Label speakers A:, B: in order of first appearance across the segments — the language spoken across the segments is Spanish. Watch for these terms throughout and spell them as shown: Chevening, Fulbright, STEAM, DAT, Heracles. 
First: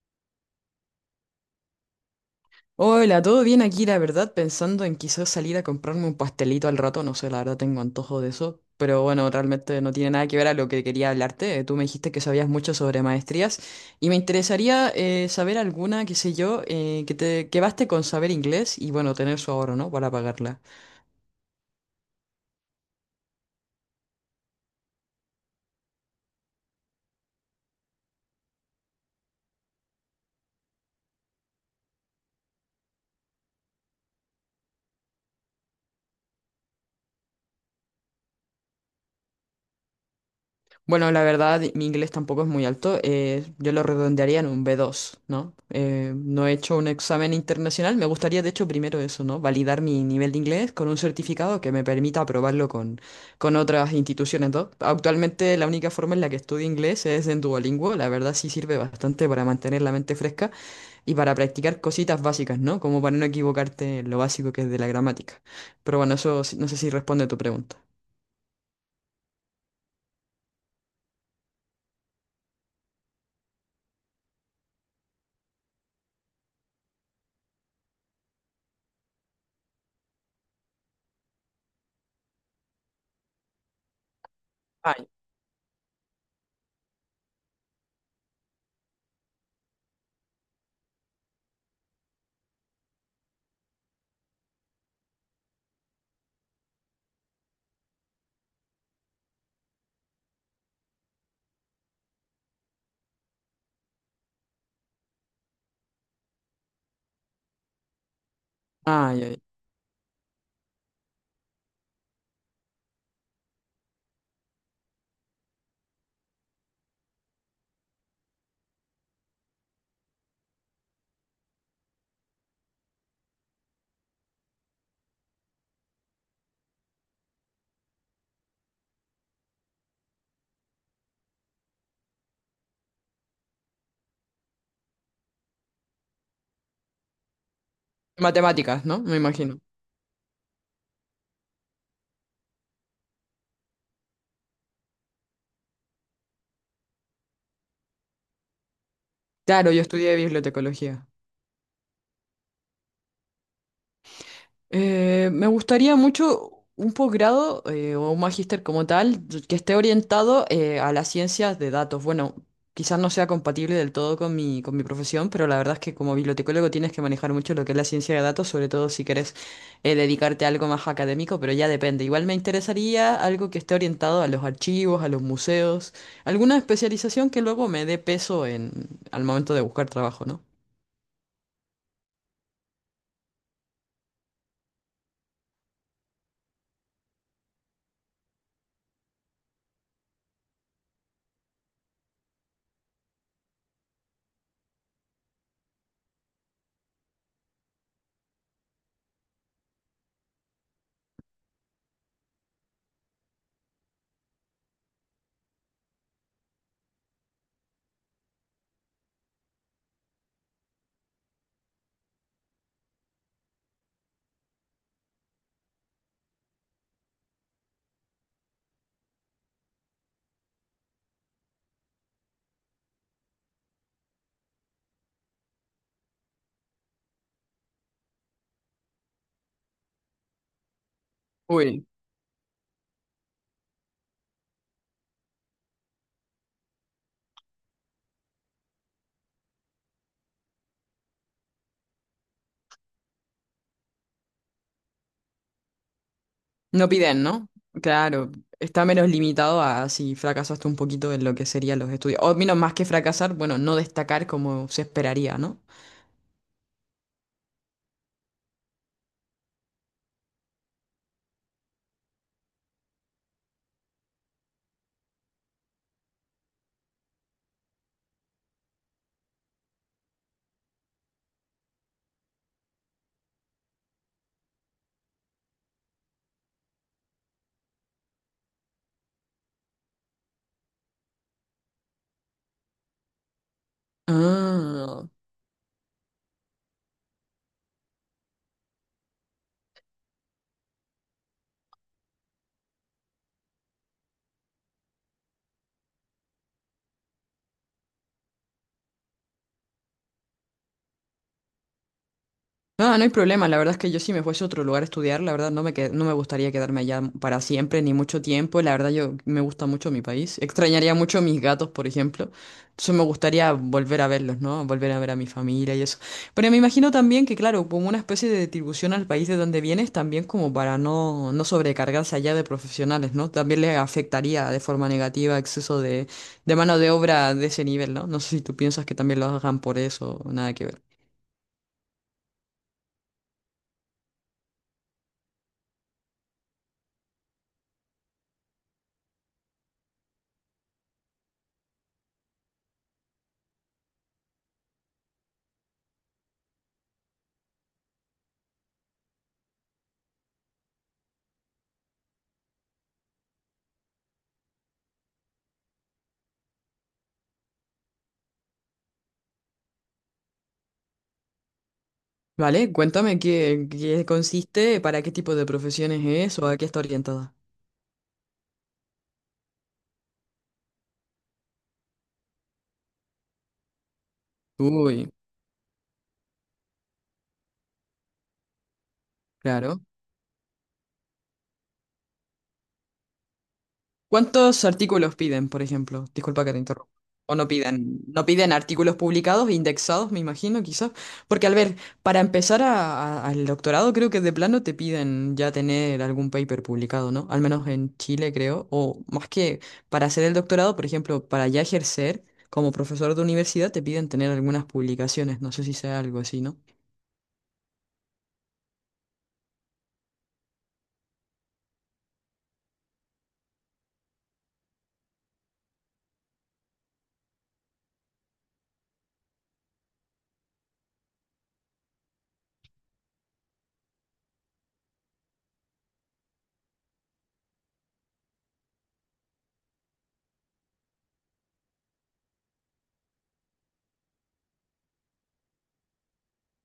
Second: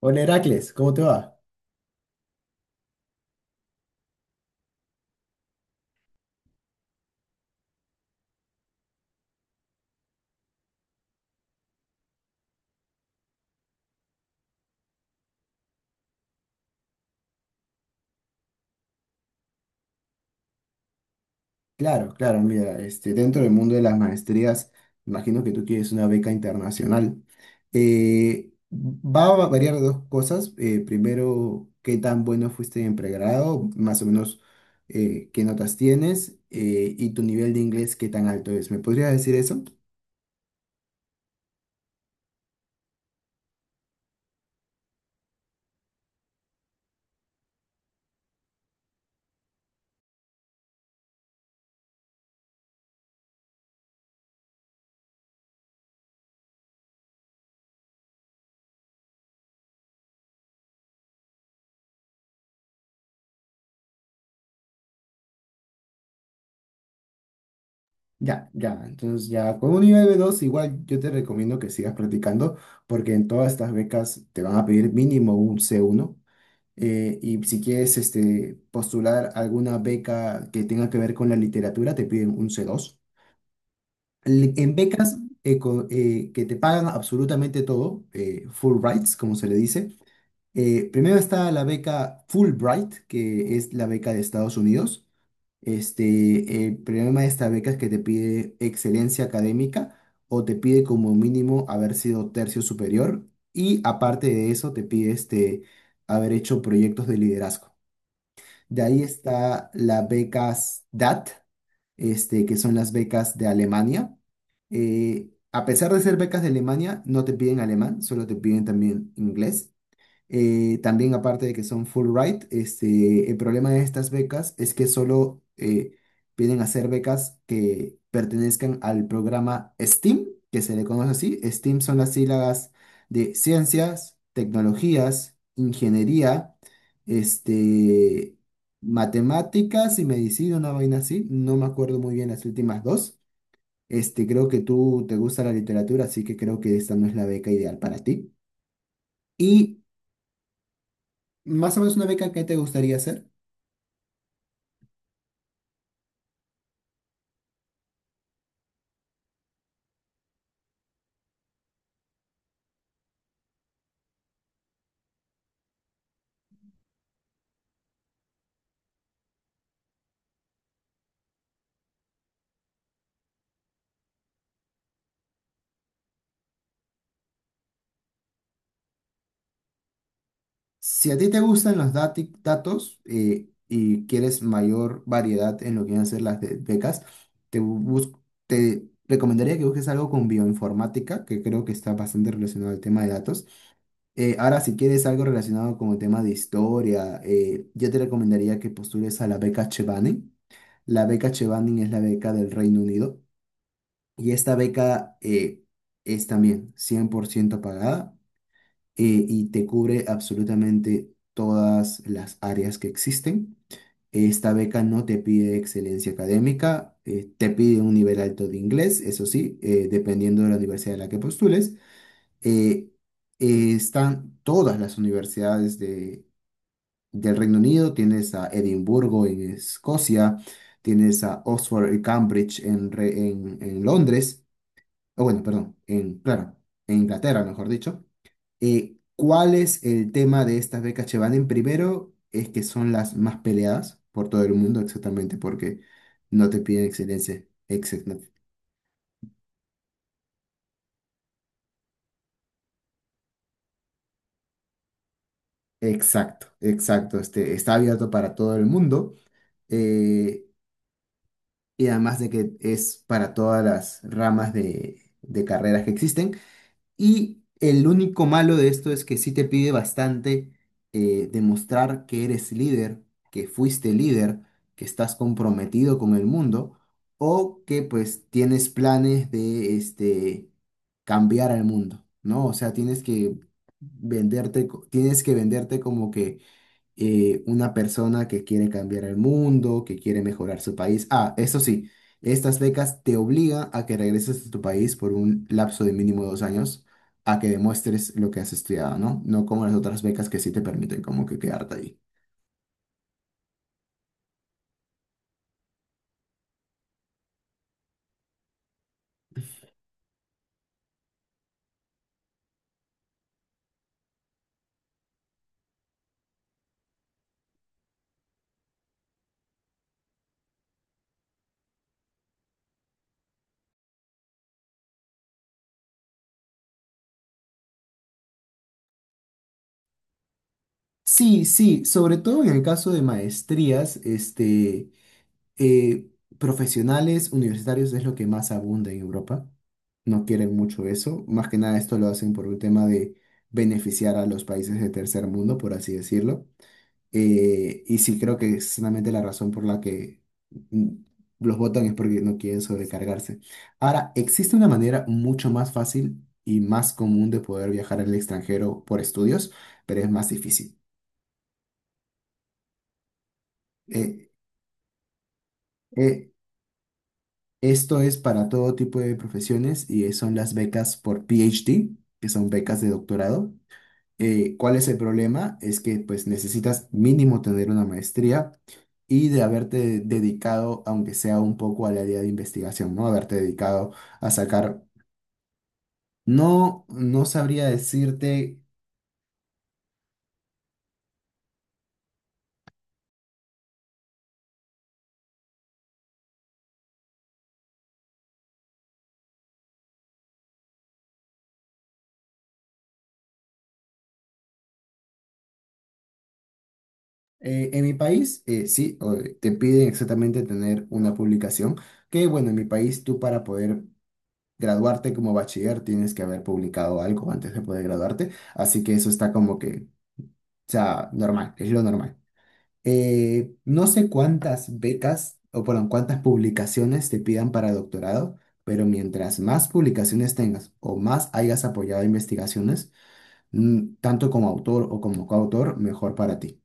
A: Hola Heracles, ¿cómo te va?
B: Hola, todo bien aquí, la verdad, pensando en quizás salir a comprarme un pastelito al rato, no sé, la verdad tengo antojo de eso, pero bueno, realmente no tiene nada que ver a lo que quería hablarte. Tú me dijiste que sabías mucho sobre maestrías y me interesaría saber alguna, qué sé yo, que baste con saber inglés y bueno, tener su ahorro, ¿no? Para pagarla.
A: Claro, claro, mira, dentro del mundo de las maestrías, imagino que tú quieres una beca internacional. Va a variar de dos cosas. Primero, qué tan bueno fuiste en pregrado, más o menos qué notas tienes y tu nivel de inglés, qué tan alto es. ¿Me podrías decir eso?
B: Bueno, la verdad, mi inglés tampoco es muy alto. Yo lo redondearía en un B2, ¿no? No he hecho un examen internacional. Me gustaría, de hecho, primero eso, ¿no? Validar mi nivel de inglés con un certificado que me permita aprobarlo con otras instituciones, ¿no? Actualmente, la única forma en la que estudio inglés es en Duolingo. La verdad, sí sirve bastante para mantener la mente fresca y para practicar cositas básicas, ¿no? Como para no equivocarte en lo básico que es de la gramática. Pero bueno, no sé si responde a tu pregunta.
A: Ya, ya, entonces ya con un nivel B2, igual yo te recomiendo que sigas practicando porque en todas estas becas te van a pedir mínimo un C1. Y si quieres postular alguna beca que tenga que ver con la literatura, te piden un C2. En
B: Ay,
A: becas que te pagan absolutamente todo, Fulbrights, como se le dice. Primero está la beca Fulbright, que es la beca de Estados Unidos. El problema de esta beca es que te pide excelencia académica o te pide como mínimo haber sido tercio superior y aparte de eso te pide haber hecho proyectos de liderazgo. De ahí
B: ay, ay.
A: está las becas DAT, que son las becas de Alemania. A pesar de ser becas de Alemania, no te piden alemán, solo te piden también inglés. También aparte de que son Fulbright, el problema de estas becas es que solo vienen a ser becas que pertenezcan al programa STEAM, que se le conoce así. STEAM son las sílabas de ciencias, tecnologías, ingeniería, este,
B: Matemáticas, ¿no? Me imagino.
A: matemáticas y medicina, una vaina así. No me acuerdo muy bien las últimas dos. Creo que tú te gusta la literatura, así que creo que esta no es la beca ideal para ti.
B: Claro,
A: Y
B: yo estudié bibliotecología.
A: más o menos una beca que te gustaría hacer.
B: Me gustaría mucho un posgrado o un magíster como tal que esté orientado a las ciencias de datos. Bueno, quizás no sea compatible del todo con mi profesión, pero la verdad es que como bibliotecólogo tienes que manejar mucho lo que es la ciencia de datos, sobre todo si quieres dedicarte a algo más académico, pero ya depende. Igual me interesaría algo que esté orientado a los archivos, a los museos, alguna especialización que luego me dé peso en, al momento de buscar trabajo, ¿no?
A: Si a ti te gustan los datos y quieres mayor variedad en lo que van a ser las becas, te, bus- te recomendaría que busques algo con bioinformática, que creo que está bastante relacionado al tema de datos. Ahora, si quieres algo relacionado con el tema de historia, yo te recomendaría que postules a la beca Chevening. La beca Chevening es la beca del Reino Unido y esta beca es también 100% pagada y te cubre absolutamente todas las áreas que existen. Esta beca no te pide excelencia académica, te pide un nivel alto de inglés, eso sí, dependiendo de la universidad a la que postules. Eh, Están todas las universidades del Reino Unido, tienes a Edimburgo en Escocia, tienes a
B: Uy.
A: Oxford y Cambridge en Londres, o bueno, perdón, en, claro, en Inglaterra, mejor dicho. ¿Cuál es el tema de estas becas Chevanen? Primero, es que son las más peleadas por todo el mundo, exactamente, porque no te piden
B: No piden,
A: excelencia.
B: ¿no?
A: Exacto,
B: Claro, está menos limitado a si fracasaste un poquito en lo que serían los estudios. O menos más que fracasar, bueno, no destacar como se esperaría, ¿no?
A: exacto, exacto. Está abierto para todo el mundo. eh, y además de que es para todas las ramas de carreras que existen. Y el único malo de esto es que sí te pide bastante demostrar que eres líder, que fuiste líder, que estás comprometido con el mundo o que pues tienes planes de cambiar al mundo, ¿no? O sea, tienes que venderte,
B: Ah.
A: tienes que venderte como que una persona que quiere cambiar el mundo, que quiere mejorar su país. Ah, eso sí, estas becas te obligan a que regreses a tu país por un lapso de mínimo 2 años, a que demuestres lo que has estudiado, ¿no? No como las otras becas que sí te permiten como que quedarte ahí.
B: No, no hay problema. La verdad es que yo si me fuese a otro lugar a estudiar, la verdad no me gustaría quedarme allá para siempre ni mucho tiempo. La verdad yo me gusta mucho mi país. Extrañaría mucho a mis gatos, por ejemplo. Entonces me gustaría volver a verlos, ¿no? Volver a ver a mi familia y eso. Pero me imagino también que, claro, como una especie de distribución al país de donde vienes, también como para no sobrecargarse allá de profesionales, ¿no? También le afectaría de forma negativa exceso de mano de obra de ese nivel, ¿no? No sé si tú piensas que también lo hagan por eso, nada que ver.
A: Sí, sí, sobre todo en el caso de maestrías, eh, profesionales universitarios es lo que más abunda en Europa. No quieren mucho eso. Más que nada esto lo hacen por un tema de beneficiar a los países de tercer mundo, por así decirlo. Y sí creo que es solamente la razón por la que mm, los votan es porque no quieren sobrecargarse. Ahora, existe una manera mucho más fácil y más común de poder viajar al extranjero por estudios, pero es más difícil.
B: Vale, cuéntame qué
A: Eh,
B: consiste, para qué tipo de profesiones
A: eh,
B: es o a qué está orientada.
A: Esto es para todo tipo de profesiones y son las becas por PhD, que son becas de doctorado. ¿Cuál es el
B: Uy,
A: problema? Es que pues necesitas mínimo tener una maestría y de
B: claro.
A: haberte dedicado, aunque sea un poco al área de investigación, ¿no? Haberte dedicado a
B: ¿Cuántos
A: sacar,
B: artículos piden, por ejemplo? Disculpa que te
A: no,
B: interrumpa.
A: no
B: O no
A: sabría
B: piden, no piden
A: decirte,
B: artículos publicados, indexados, me imagino, quizás. Porque, al ver, para empezar al doctorado, creo que de plano te piden ya tener algún paper publicado, ¿no? Al menos en Chile, creo. O más que para hacer el doctorado, por ejemplo, para ya ejercer como profesor de universidad, te piden tener algunas publicaciones. No sé si sea algo así, ¿no?
A: en mi país, sí, te piden exactamente tener una publicación, que bueno, en mi país tú para poder graduarte como bachiller tienes que haber publicado algo antes de poder graduarte, así que eso está como que, o sea, normal, es lo normal. No sé cuántas becas o, perdón, cuántas publicaciones te pidan para doctorado, pero mientras más publicaciones tengas o más hayas apoyado investigaciones, tanto como autor o como coautor, mejor para ti.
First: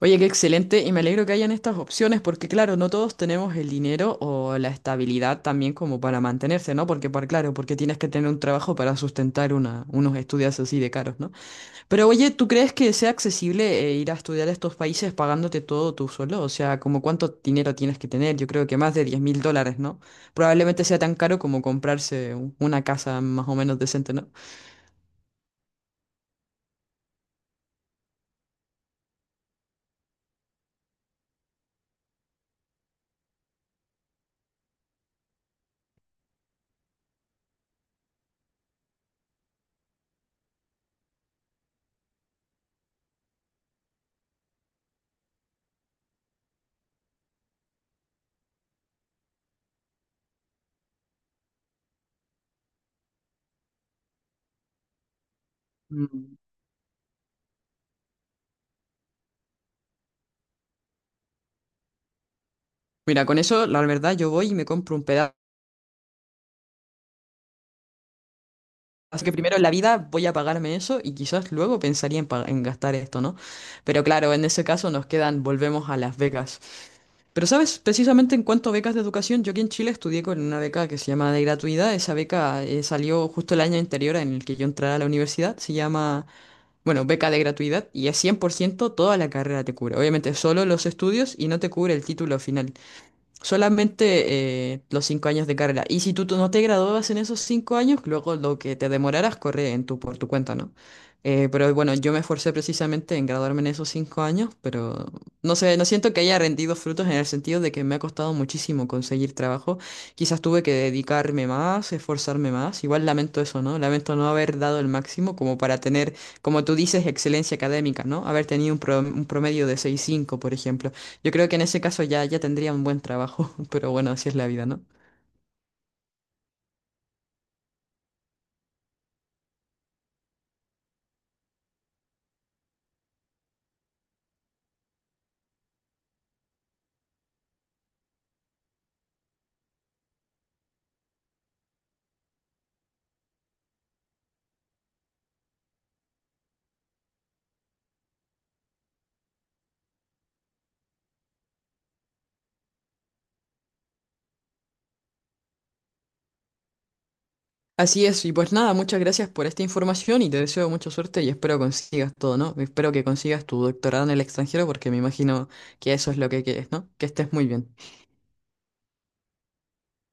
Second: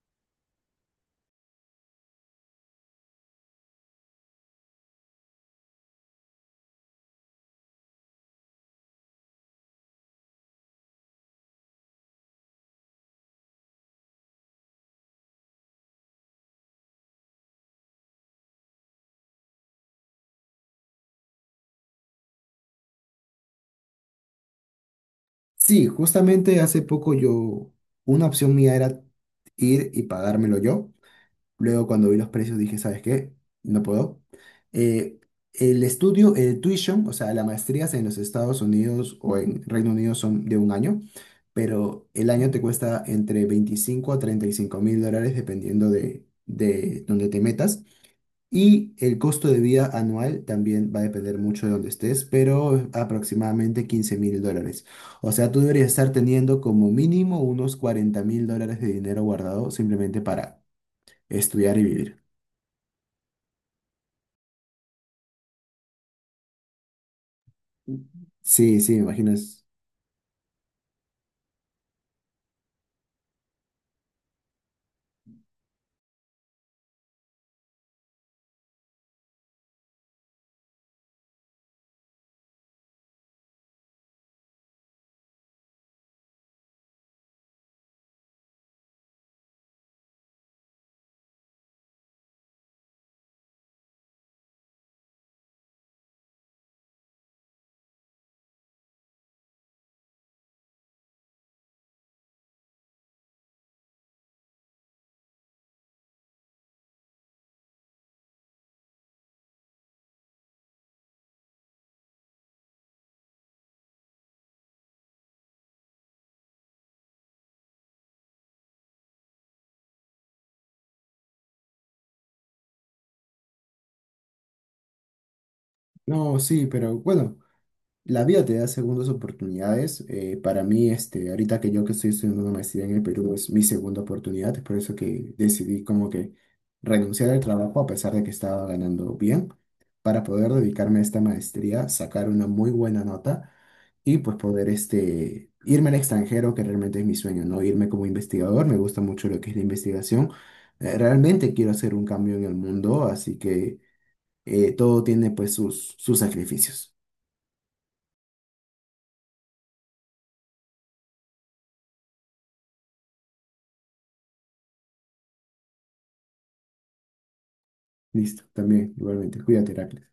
B: Oye, qué excelente y me alegro que hayan estas opciones porque claro, no todos tenemos el dinero o la estabilidad también como para mantenerse, ¿no? Porque para, claro, porque tienes que tener un trabajo para sustentar una, unos estudios así de caros, ¿no? Pero oye, ¿tú crees que sea accesible ir a estudiar a estos países pagándote todo tú solo? O sea, ¿como cuánto dinero tienes que tener? Yo creo que más de $10.000, ¿no? Probablemente sea tan caro como comprarse una casa más o menos decente, ¿no?
A: Sí, justamente hace poco yo, una opción mía era ir y pagármelo yo. Luego, cuando vi los precios, dije, ¿sabes qué? No puedo. Eh, el estudio, el tuition, o sea, las maestrías en los Estados Unidos o en Reino Unido son de un año, pero el año te cuesta entre $25,000 a $35,000 dependiendo de dónde te metas. Y el costo de vida anual también va a depender mucho de dónde estés, pero aproximadamente $15,000. O sea, tú deberías estar
B: Mm.
A: teniendo como mínimo unos $40,000 de dinero guardado simplemente para estudiar y vivir.
B: Mira, con eso, la verdad, yo voy y me compro un pedazo.
A: Sí, sí, me
B: Así
A: imagino.
B: que primero en la vida voy a pagarme eso y quizás luego pensaría en, en gastar esto, ¿no? Pero claro, en ese caso nos quedan, volvemos a las becas. Pero sabes, precisamente en cuanto a becas de educación, yo aquí en Chile estudié con una beca que se llama de gratuidad. Esa beca salió justo el año anterior en el que yo entré a la universidad. Se llama, bueno, beca de gratuidad y es 100% toda la carrera te cubre. Obviamente solo los estudios y no te cubre el título final. Solamente los 5 años de carrera. Y si tú no te graduabas en esos 5 años, luego lo que te demoraras corre en tu, por tu cuenta, ¿no? Pero bueno, yo me esforcé precisamente en graduarme en esos 5 años, pero no sé, no siento que haya rendido frutos en el sentido de que me ha costado muchísimo conseguir trabajo. Quizás tuve que dedicarme más, esforzarme más. Igual lamento eso, ¿no? Lamento no haber dado el máximo como para tener, como tú dices, excelencia académica, ¿no? Haber tenido un promedio de 6,5 por ejemplo. Yo creo que en ese caso ya tendría un buen trabajo, pero bueno, así es la vida, ¿no?
A: No, sí, pero bueno, la vida te da segundas oportunidades. Para mí, ahorita que yo que estoy estudiando una maestría en el Perú, es mi segunda oportunidad. Es por eso que decidí como que renunciar al trabajo a pesar de que estaba ganando bien, para poder dedicarme a esta maestría, sacar una muy buena nota y pues poder irme al extranjero, que realmente es mi sueño, ¿no? Irme como investigador, me gusta mucho lo que es la investigación. Realmente quiero hacer un cambio en el mundo, así que... Todo tiene pues sus sacrificios.
B: Así es, y pues nada, muchas gracias por esta información y te deseo mucha suerte y espero consigas todo, ¿no? Espero que consigas tu doctorado en el extranjero porque me imagino que eso es lo que quieres, ¿no? Que estés muy bien.
A: Listo, también, igualmente. Cuídate, Heracles.